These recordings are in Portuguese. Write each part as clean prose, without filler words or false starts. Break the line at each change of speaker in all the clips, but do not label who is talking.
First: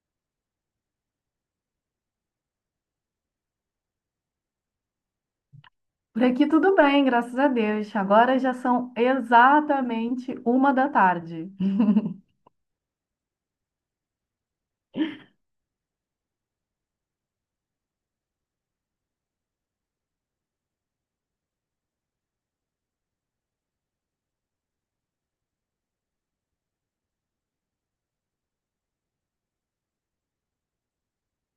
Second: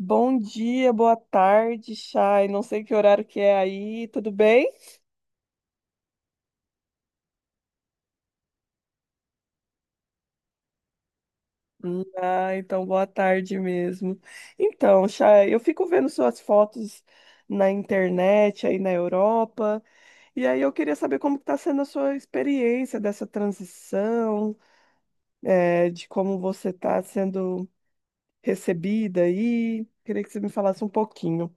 Bom dia, boa tarde, Chay. Não sei que horário que é aí, tudo bem?
Por aqui tudo bem, graças a Deus. Agora já são exatamente uma da tarde.
Então boa tarde mesmo. Então, Chay, eu fico vendo suas fotos na internet aí na Europa, e aí eu queria saber como está sendo a sua experiência dessa transição, de como você está sendo recebida aí. Queria que você me falasse um pouquinho.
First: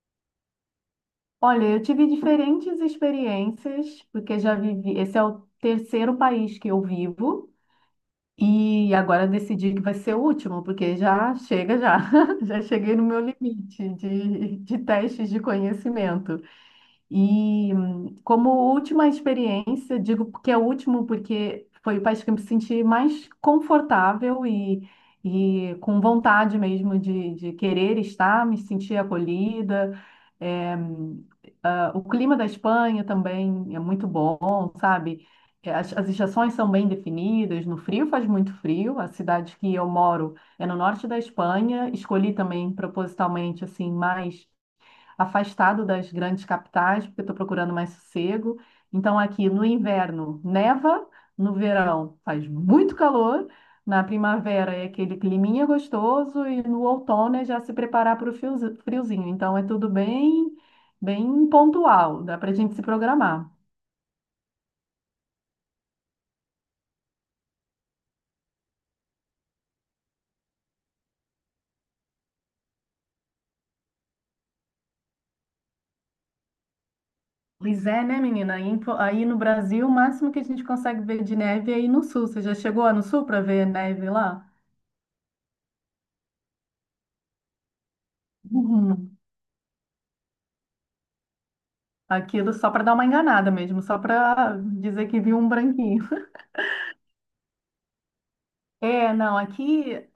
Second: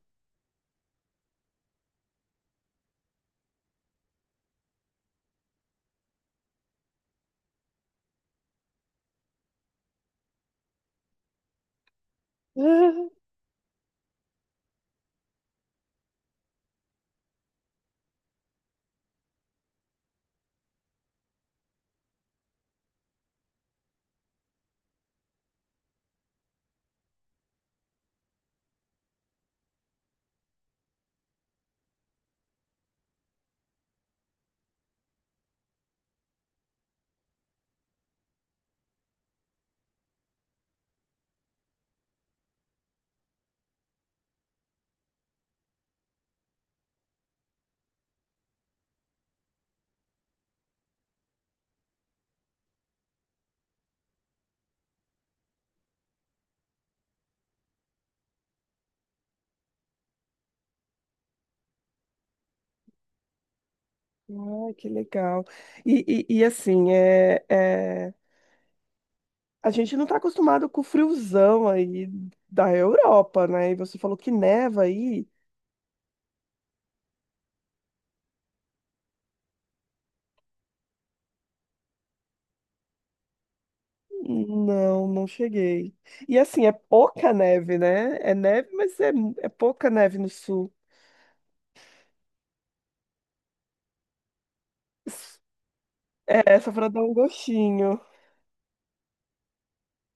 Olha, eu tive diferentes experiências, porque já vivi. Esse é o terceiro país que eu vivo, e agora eu decidi que vai ser o último, porque já chega já. Já cheguei no meu limite de testes de conhecimento. E como última experiência, digo que é o último porque foi o país que eu me senti mais confortável e com vontade mesmo de querer estar, me sentir acolhida. É, o clima da Espanha também é muito bom, sabe? É, as estações são bem definidas, no frio faz muito frio, a cidade que eu moro é no norte da Espanha, escolhi também propositalmente assim mais afastado das grandes capitais, porque estou procurando mais sossego. Então, aqui no inverno neva, no verão faz muito calor, na primavera é aquele climinha gostoso e no outono é já se preparar para o friozinho. Então, é tudo bem, bem pontual, dá para a gente se programar.
Ah, que legal. E assim, a gente não tá acostumado com o friozão aí da Europa, né? E você falou que neva aí.
Pois é, né, menina? Aí no Brasil, o máximo que a gente consegue ver de neve é aí no sul. Você já chegou lá no sul para ver neve lá?
Não, não cheguei. E assim, é pouca neve, né? É neve, mas
Uhum.
é pouca neve no sul.
Aquilo só para dar uma enganada mesmo, só para dizer que viu um branquinho.
É, só pra dar um gostinho.
É, não, aqui, eh,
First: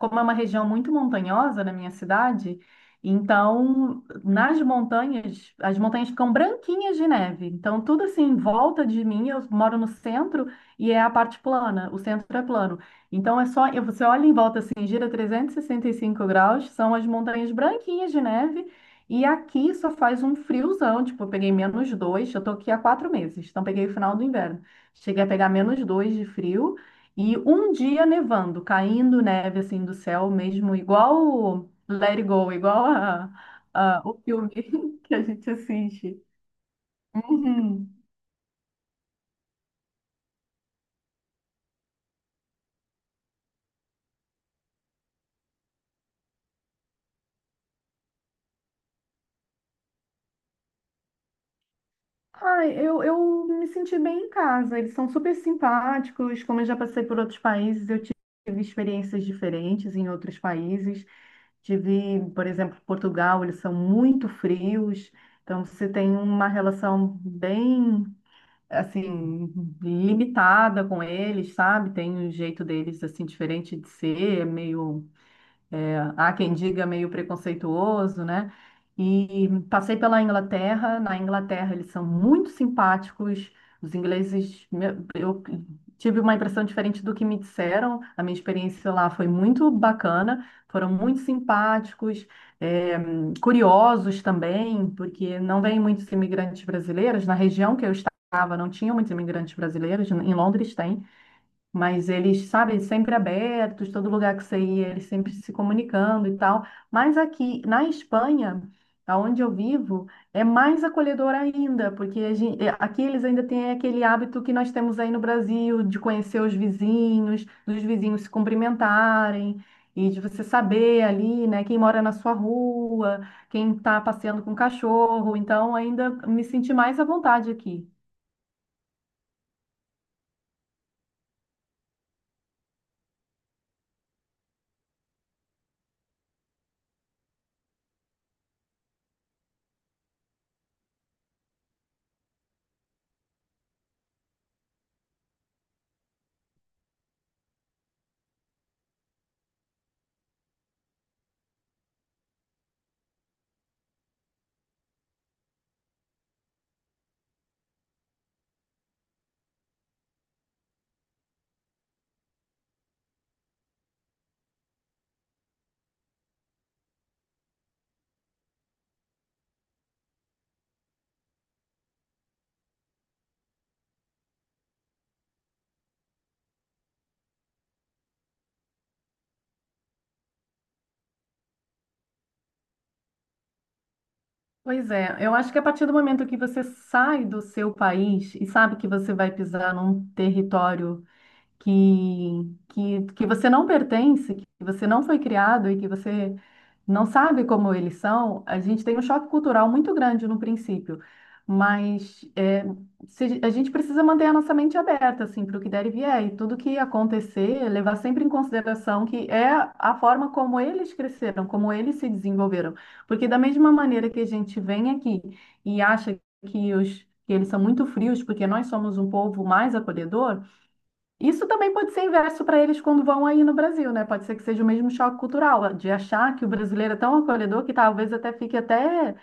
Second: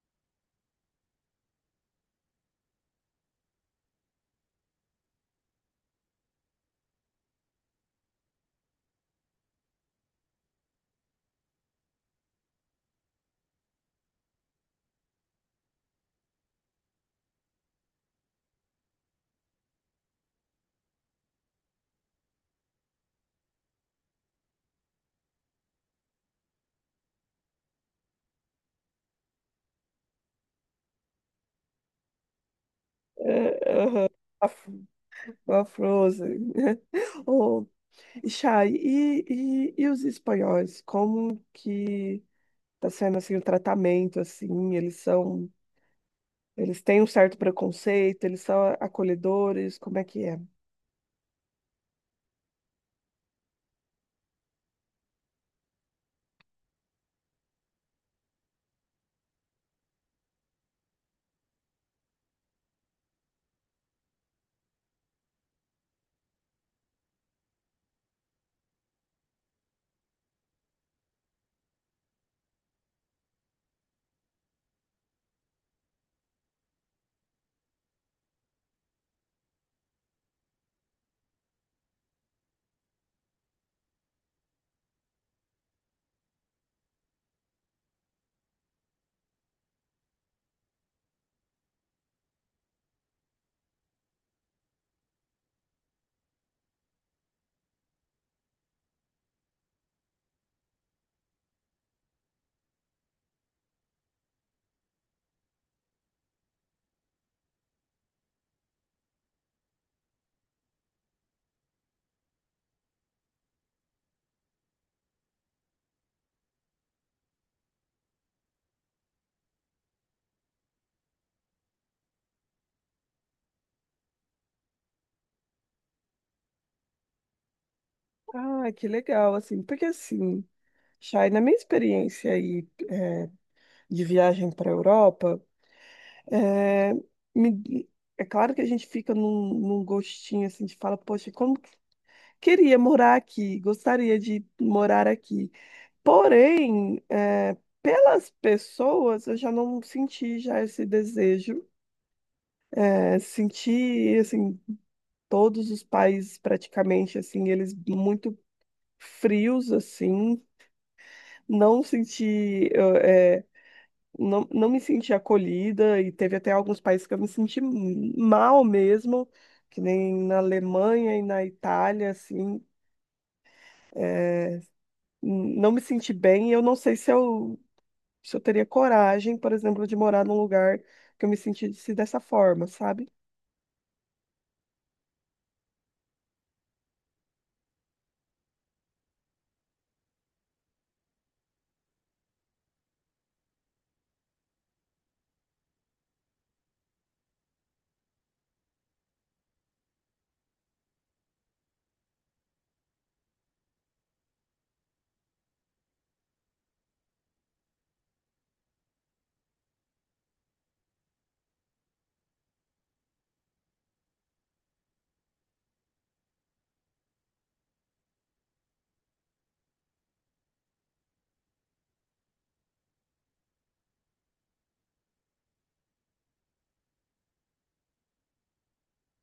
como é uma região muito montanhosa na minha cidade, então nas montanhas, as montanhas ficam branquinhas de neve. Então, tudo assim em volta de mim, eu moro no centro e é a parte plana, o centro é plano. Então, é só, você olha em volta assim, gira 365 graus, são as montanhas branquinhas de neve. E aqui só faz um friozão, tipo, eu peguei -2, eu tô aqui há 4 meses, então peguei o final do inverno. Cheguei a pegar -2 de frio. E um dia nevando, caindo neve assim do céu mesmo, igual o Let It Go, igual o
A,
filme
fr-
que a gente
a
assiste.
Frozen. Oh,
Uhum.
e Chay, e os espanhóis? Como que tá sendo assim o tratamento, assim? Eles são, eles têm um certo preconceito, eles são acolhedores, como é que é?
Ai, eu me senti bem em casa. Eles são super simpáticos. Como eu já passei por outros países, eu tive experiências diferentes em outros países. Tive, por exemplo, Portugal, eles são muito frios. Então, você tem uma relação bem assim, limitada com eles, sabe? Tem um jeito deles, assim, diferente de ser, é meio. É, há quem diga meio preconceituoso, né? E passei pela Inglaterra. Na Inglaterra, eles são muito simpáticos. Os ingleses, eu tive uma impressão diferente do que me disseram. A minha experiência lá foi muito bacana. Foram muito simpáticos, é, curiosos também, porque não vêm muitos imigrantes brasileiros. Na região que eu estava, não tinham muitos imigrantes brasileiros. Em Londres tem. Mas eles, sabe, sempre abertos, todo lugar que você ia, eles sempre se comunicando e tal. Mas aqui na Espanha, aonde eu vivo, é mais acolhedor ainda, porque é, aqui eles ainda têm aquele hábito que nós temos aí no Brasil, de conhecer os vizinhos, dos vizinhos se cumprimentarem, e de você saber ali, né, quem mora na sua rua, quem está passeando com o cachorro. Então, ainda me senti mais à vontade aqui.
Ah, que legal, assim, porque assim, Chay, na minha experiência aí de viagem para a Europa, é, me- é claro que a gente fica num gostinho assim de fala, poxa, queria morar aqui, gostaria de morar aqui. Porém, é, pelas pessoas, eu já não senti já esse desejo. É, senti, assim, todos os países praticamente, assim, eles muito frios, assim, não senti, não, não me senti acolhida e teve até alguns países que eu me senti mal mesmo, que nem na Alemanha e na Itália, assim, não me senti bem. Eu não sei se eu teria coragem, por exemplo, de morar num lugar que eu me sentisse dessa forma, sabe?
Pois é, eu acho que a partir do momento que você sai do seu país e sabe que você vai pisar num território que você não pertence, que você não foi criado e que você não sabe como eles são, a gente tem um choque cultural muito grande no princípio. Mas é, a gente precisa manter a nossa mente aberta assim, para o que der e vier, e tudo que acontecer, levar sempre em consideração que é a forma como eles cresceram, como eles se desenvolveram. Porque da mesma maneira que a gente vem aqui e acha que eles são muito frios, porque nós somos um povo mais acolhedor, isso também pode ser inverso para eles quando vão aí no Brasil, né? Pode ser que seja o mesmo choque cultural, de achar que o brasileiro é tão acolhedor que talvez até fique até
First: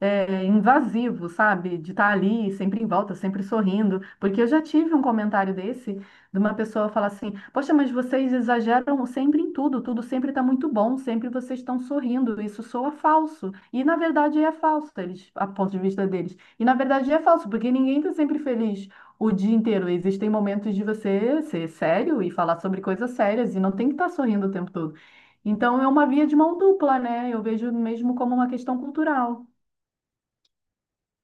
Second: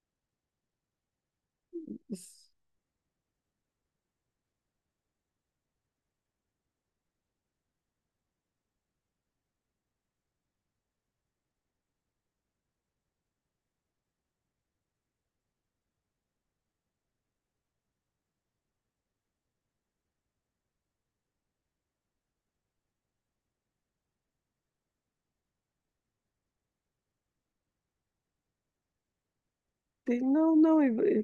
invasivo, sabe? De estar ali,
Isso.
sempre em volta, sempre sorrindo. Porque eu já tive um comentário desse, de uma pessoa falar assim: Poxa, mas vocês exageram sempre em tudo, tudo sempre está muito bom, sempre vocês estão sorrindo, isso soa falso. E na verdade é falso, eles, a ponto de vista deles. E na verdade é falso, porque ninguém está sempre feliz o dia inteiro. Existem momentos de você ser sério e falar sobre coisas sérias e não tem que estar sorrindo o tempo todo. Então é uma via de mão dupla, né? Eu vejo mesmo como uma questão cultural.
Não, não,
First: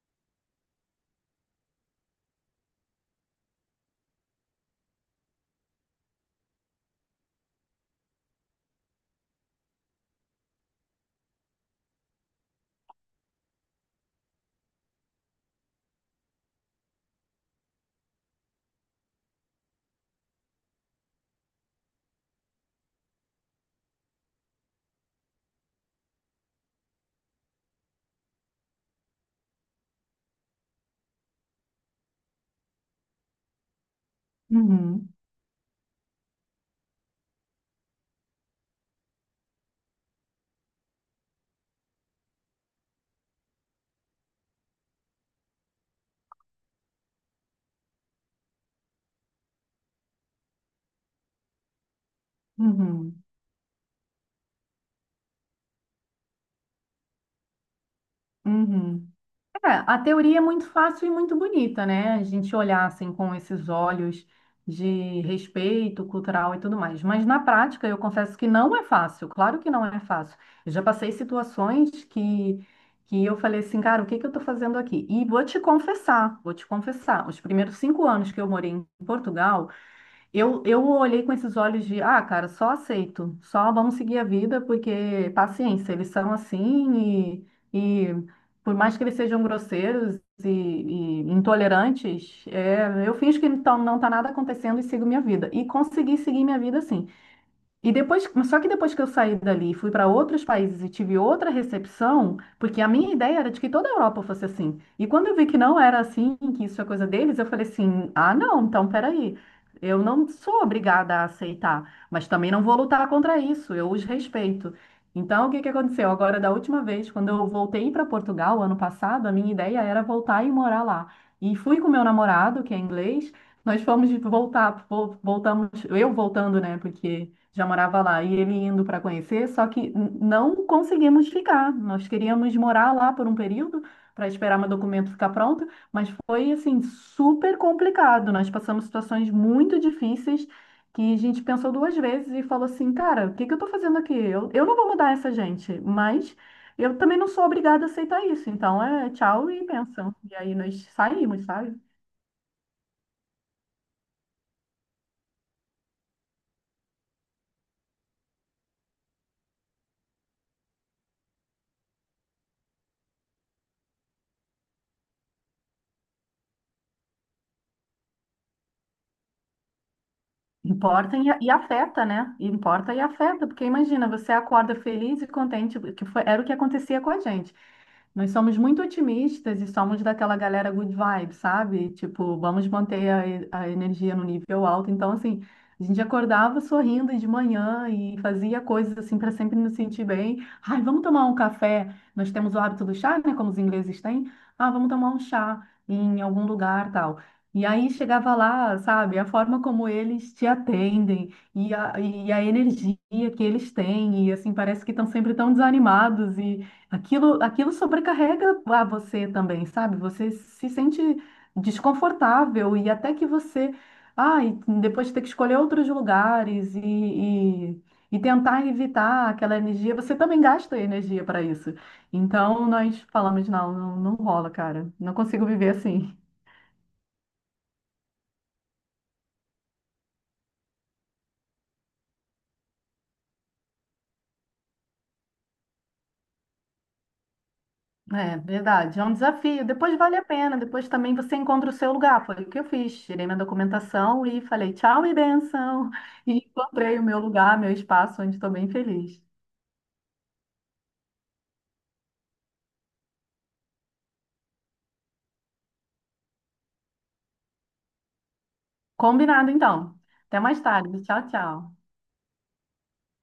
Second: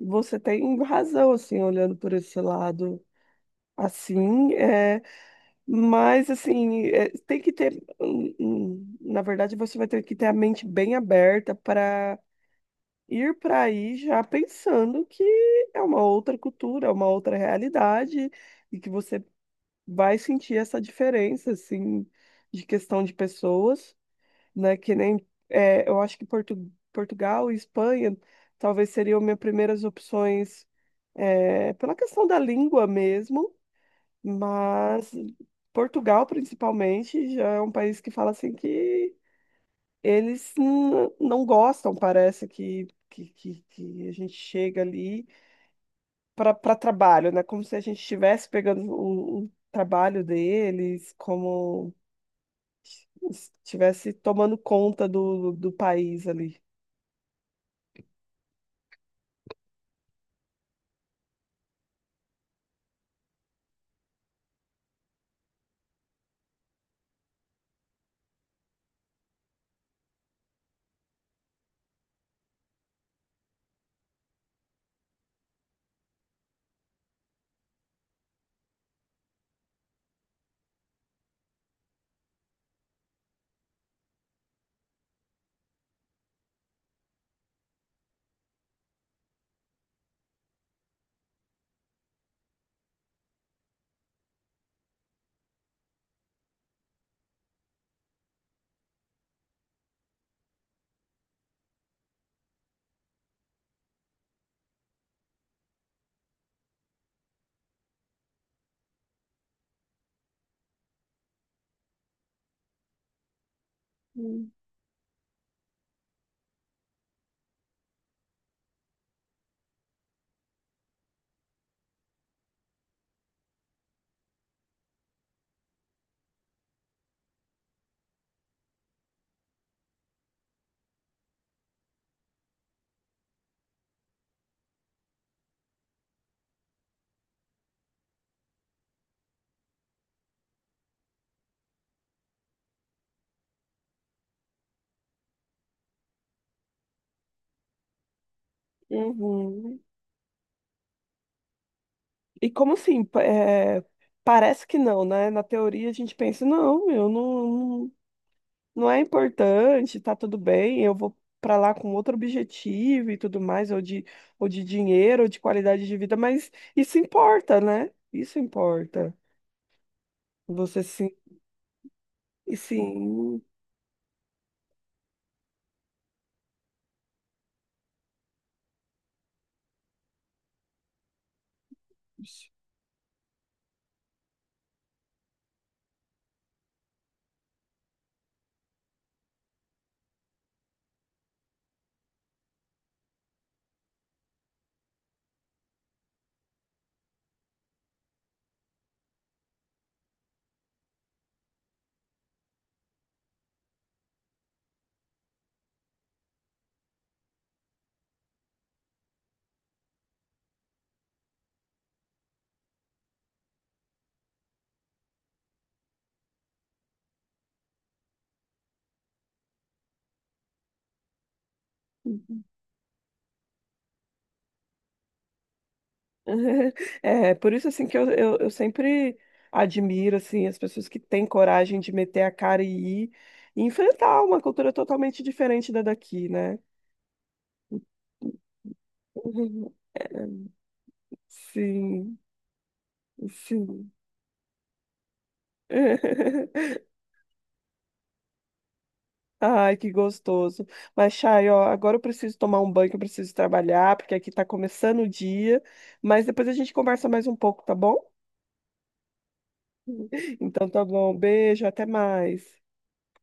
e você tem razão, assim, olhando por esse lado. Assim, é, mas, assim, é, tem que ter na verdade, você vai ter que ter a mente bem aberta para ir para aí já pensando que é uma outra cultura, é uma outra realidade, e que você vai sentir essa diferença, assim, de questão de pessoas, né? Que nem. É, eu acho que Portugal e Espanha talvez seriam minhas primeiras opções, é, pela questão da língua mesmo,
Uhum,
mas Portugal, principalmente, já é um país que fala assim que eles não gostam, parece que a gente chega ali para trabalho, né? Como se a gente estivesse pegando o trabalho deles, como
uhum,
estivesse tomando conta do país ali.
uhum. É, a teoria é muito fácil e muito bonita, né? A gente olhar assim com esses olhos de respeito cultural e tudo mais. Mas na prática, eu confesso que não é fácil. Claro que não é fácil. Eu já passei situações que eu falei assim, cara, o que que eu tô fazendo aqui? E vou te confessar. Os primeiros 5 anos que eu morei em Portugal, eu olhei com esses olhos de, ah, cara, só aceito, só vamos seguir a vida, porque paciência, eles são assim e por mais que eles sejam grosseiros e intolerantes, é, eu finjo que então não está nada acontecendo e sigo minha vida. E consegui seguir minha vida assim. E depois, só que depois que eu saí dali, e fui para outros países e tive outra recepção, porque a minha ideia era de que toda a Europa fosse assim. E quando eu vi que não era assim, que isso é coisa deles, eu falei assim: ah, não, então peraí. Eu não sou obrigada a aceitar, mas também não vou lutar contra isso, eu os
Hum.
respeito. Então, o que que aconteceu? Agora, da última vez, quando eu voltei para Portugal, ano passado, a minha ideia era voltar e morar lá. E fui com meu namorado, que é inglês, nós fomos voltar, voltamos, eu voltando, né, porque já morava lá, e ele indo para conhecer, só que não conseguimos ficar. Nós queríamos morar lá por um período para esperar meu documento ficar pronto, mas foi assim super complicado. Nós passamos situações muito difíceis que a gente pensou duas vezes e falou assim, cara, o que que eu tô fazendo aqui? Eu não vou mudar essa gente, mas eu também não sou obrigada a aceitar isso. Então é tchau e
Uhum.
benção. E aí nós saímos, sabe?
E como assim? Parece que não, né? Na teoria a gente pensa, não, eu não. Não é importante, tá tudo bem, eu vou para lá com outro objetivo e tudo mais, ou de dinheiro, ou de qualidade de vida, mas isso importa, né? Isso importa. Você sim,
Importa e afeta, né?
e
Importa e
sim.
afeta, porque imagina, você acorda feliz e contente, que foi, era o que acontecia com a gente. Nós somos muito otimistas e somos daquela galera good vibe, sabe? Tipo, vamos manter a energia no nível alto. Então, assim, a gente acordava sorrindo de manhã e fazia coisas assim para sempre nos sentir bem. Ai, vamos tomar um café. Nós temos o hábito do chá, né? Como os ingleses têm. Ah, vamos tomar um chá em algum lugar, tal. E aí chegava lá, sabe? A forma como eles te atendem e a energia que eles têm. E assim, parece que estão sempre tão desanimados. Aquilo sobrecarrega a você também, sabe? Você se sente desconfortável e até que você, ai, depois ter que escolher outros lugares e tentar evitar aquela energia, você também gasta energia para isso. Então nós falamos, não, não, não rola, cara. Não consigo viver assim.
É, por isso assim que eu sempre admiro assim as pessoas que têm coragem de meter a cara e ir e enfrentar uma cultura totalmente diferente da daqui, né?
É verdade, é um desafio. Depois vale a pena, depois também você encontra o seu
Sim,
lugar. Foi o que eu fiz. Tirei minha
sim.
documentação e falei tchau e benção. E encontrei o meu lugar, meu espaço, onde estou bem feliz.
Ai, que gostoso. Mas, Chay, ó, agora eu preciso tomar um banho, que eu preciso trabalhar, porque aqui tá começando o dia. Mas depois a gente conversa mais um pouco, tá bom?
Combinado, então. Até mais
Então tá
tarde.
bom.
Tchau,
Beijo,
tchau.
até mais.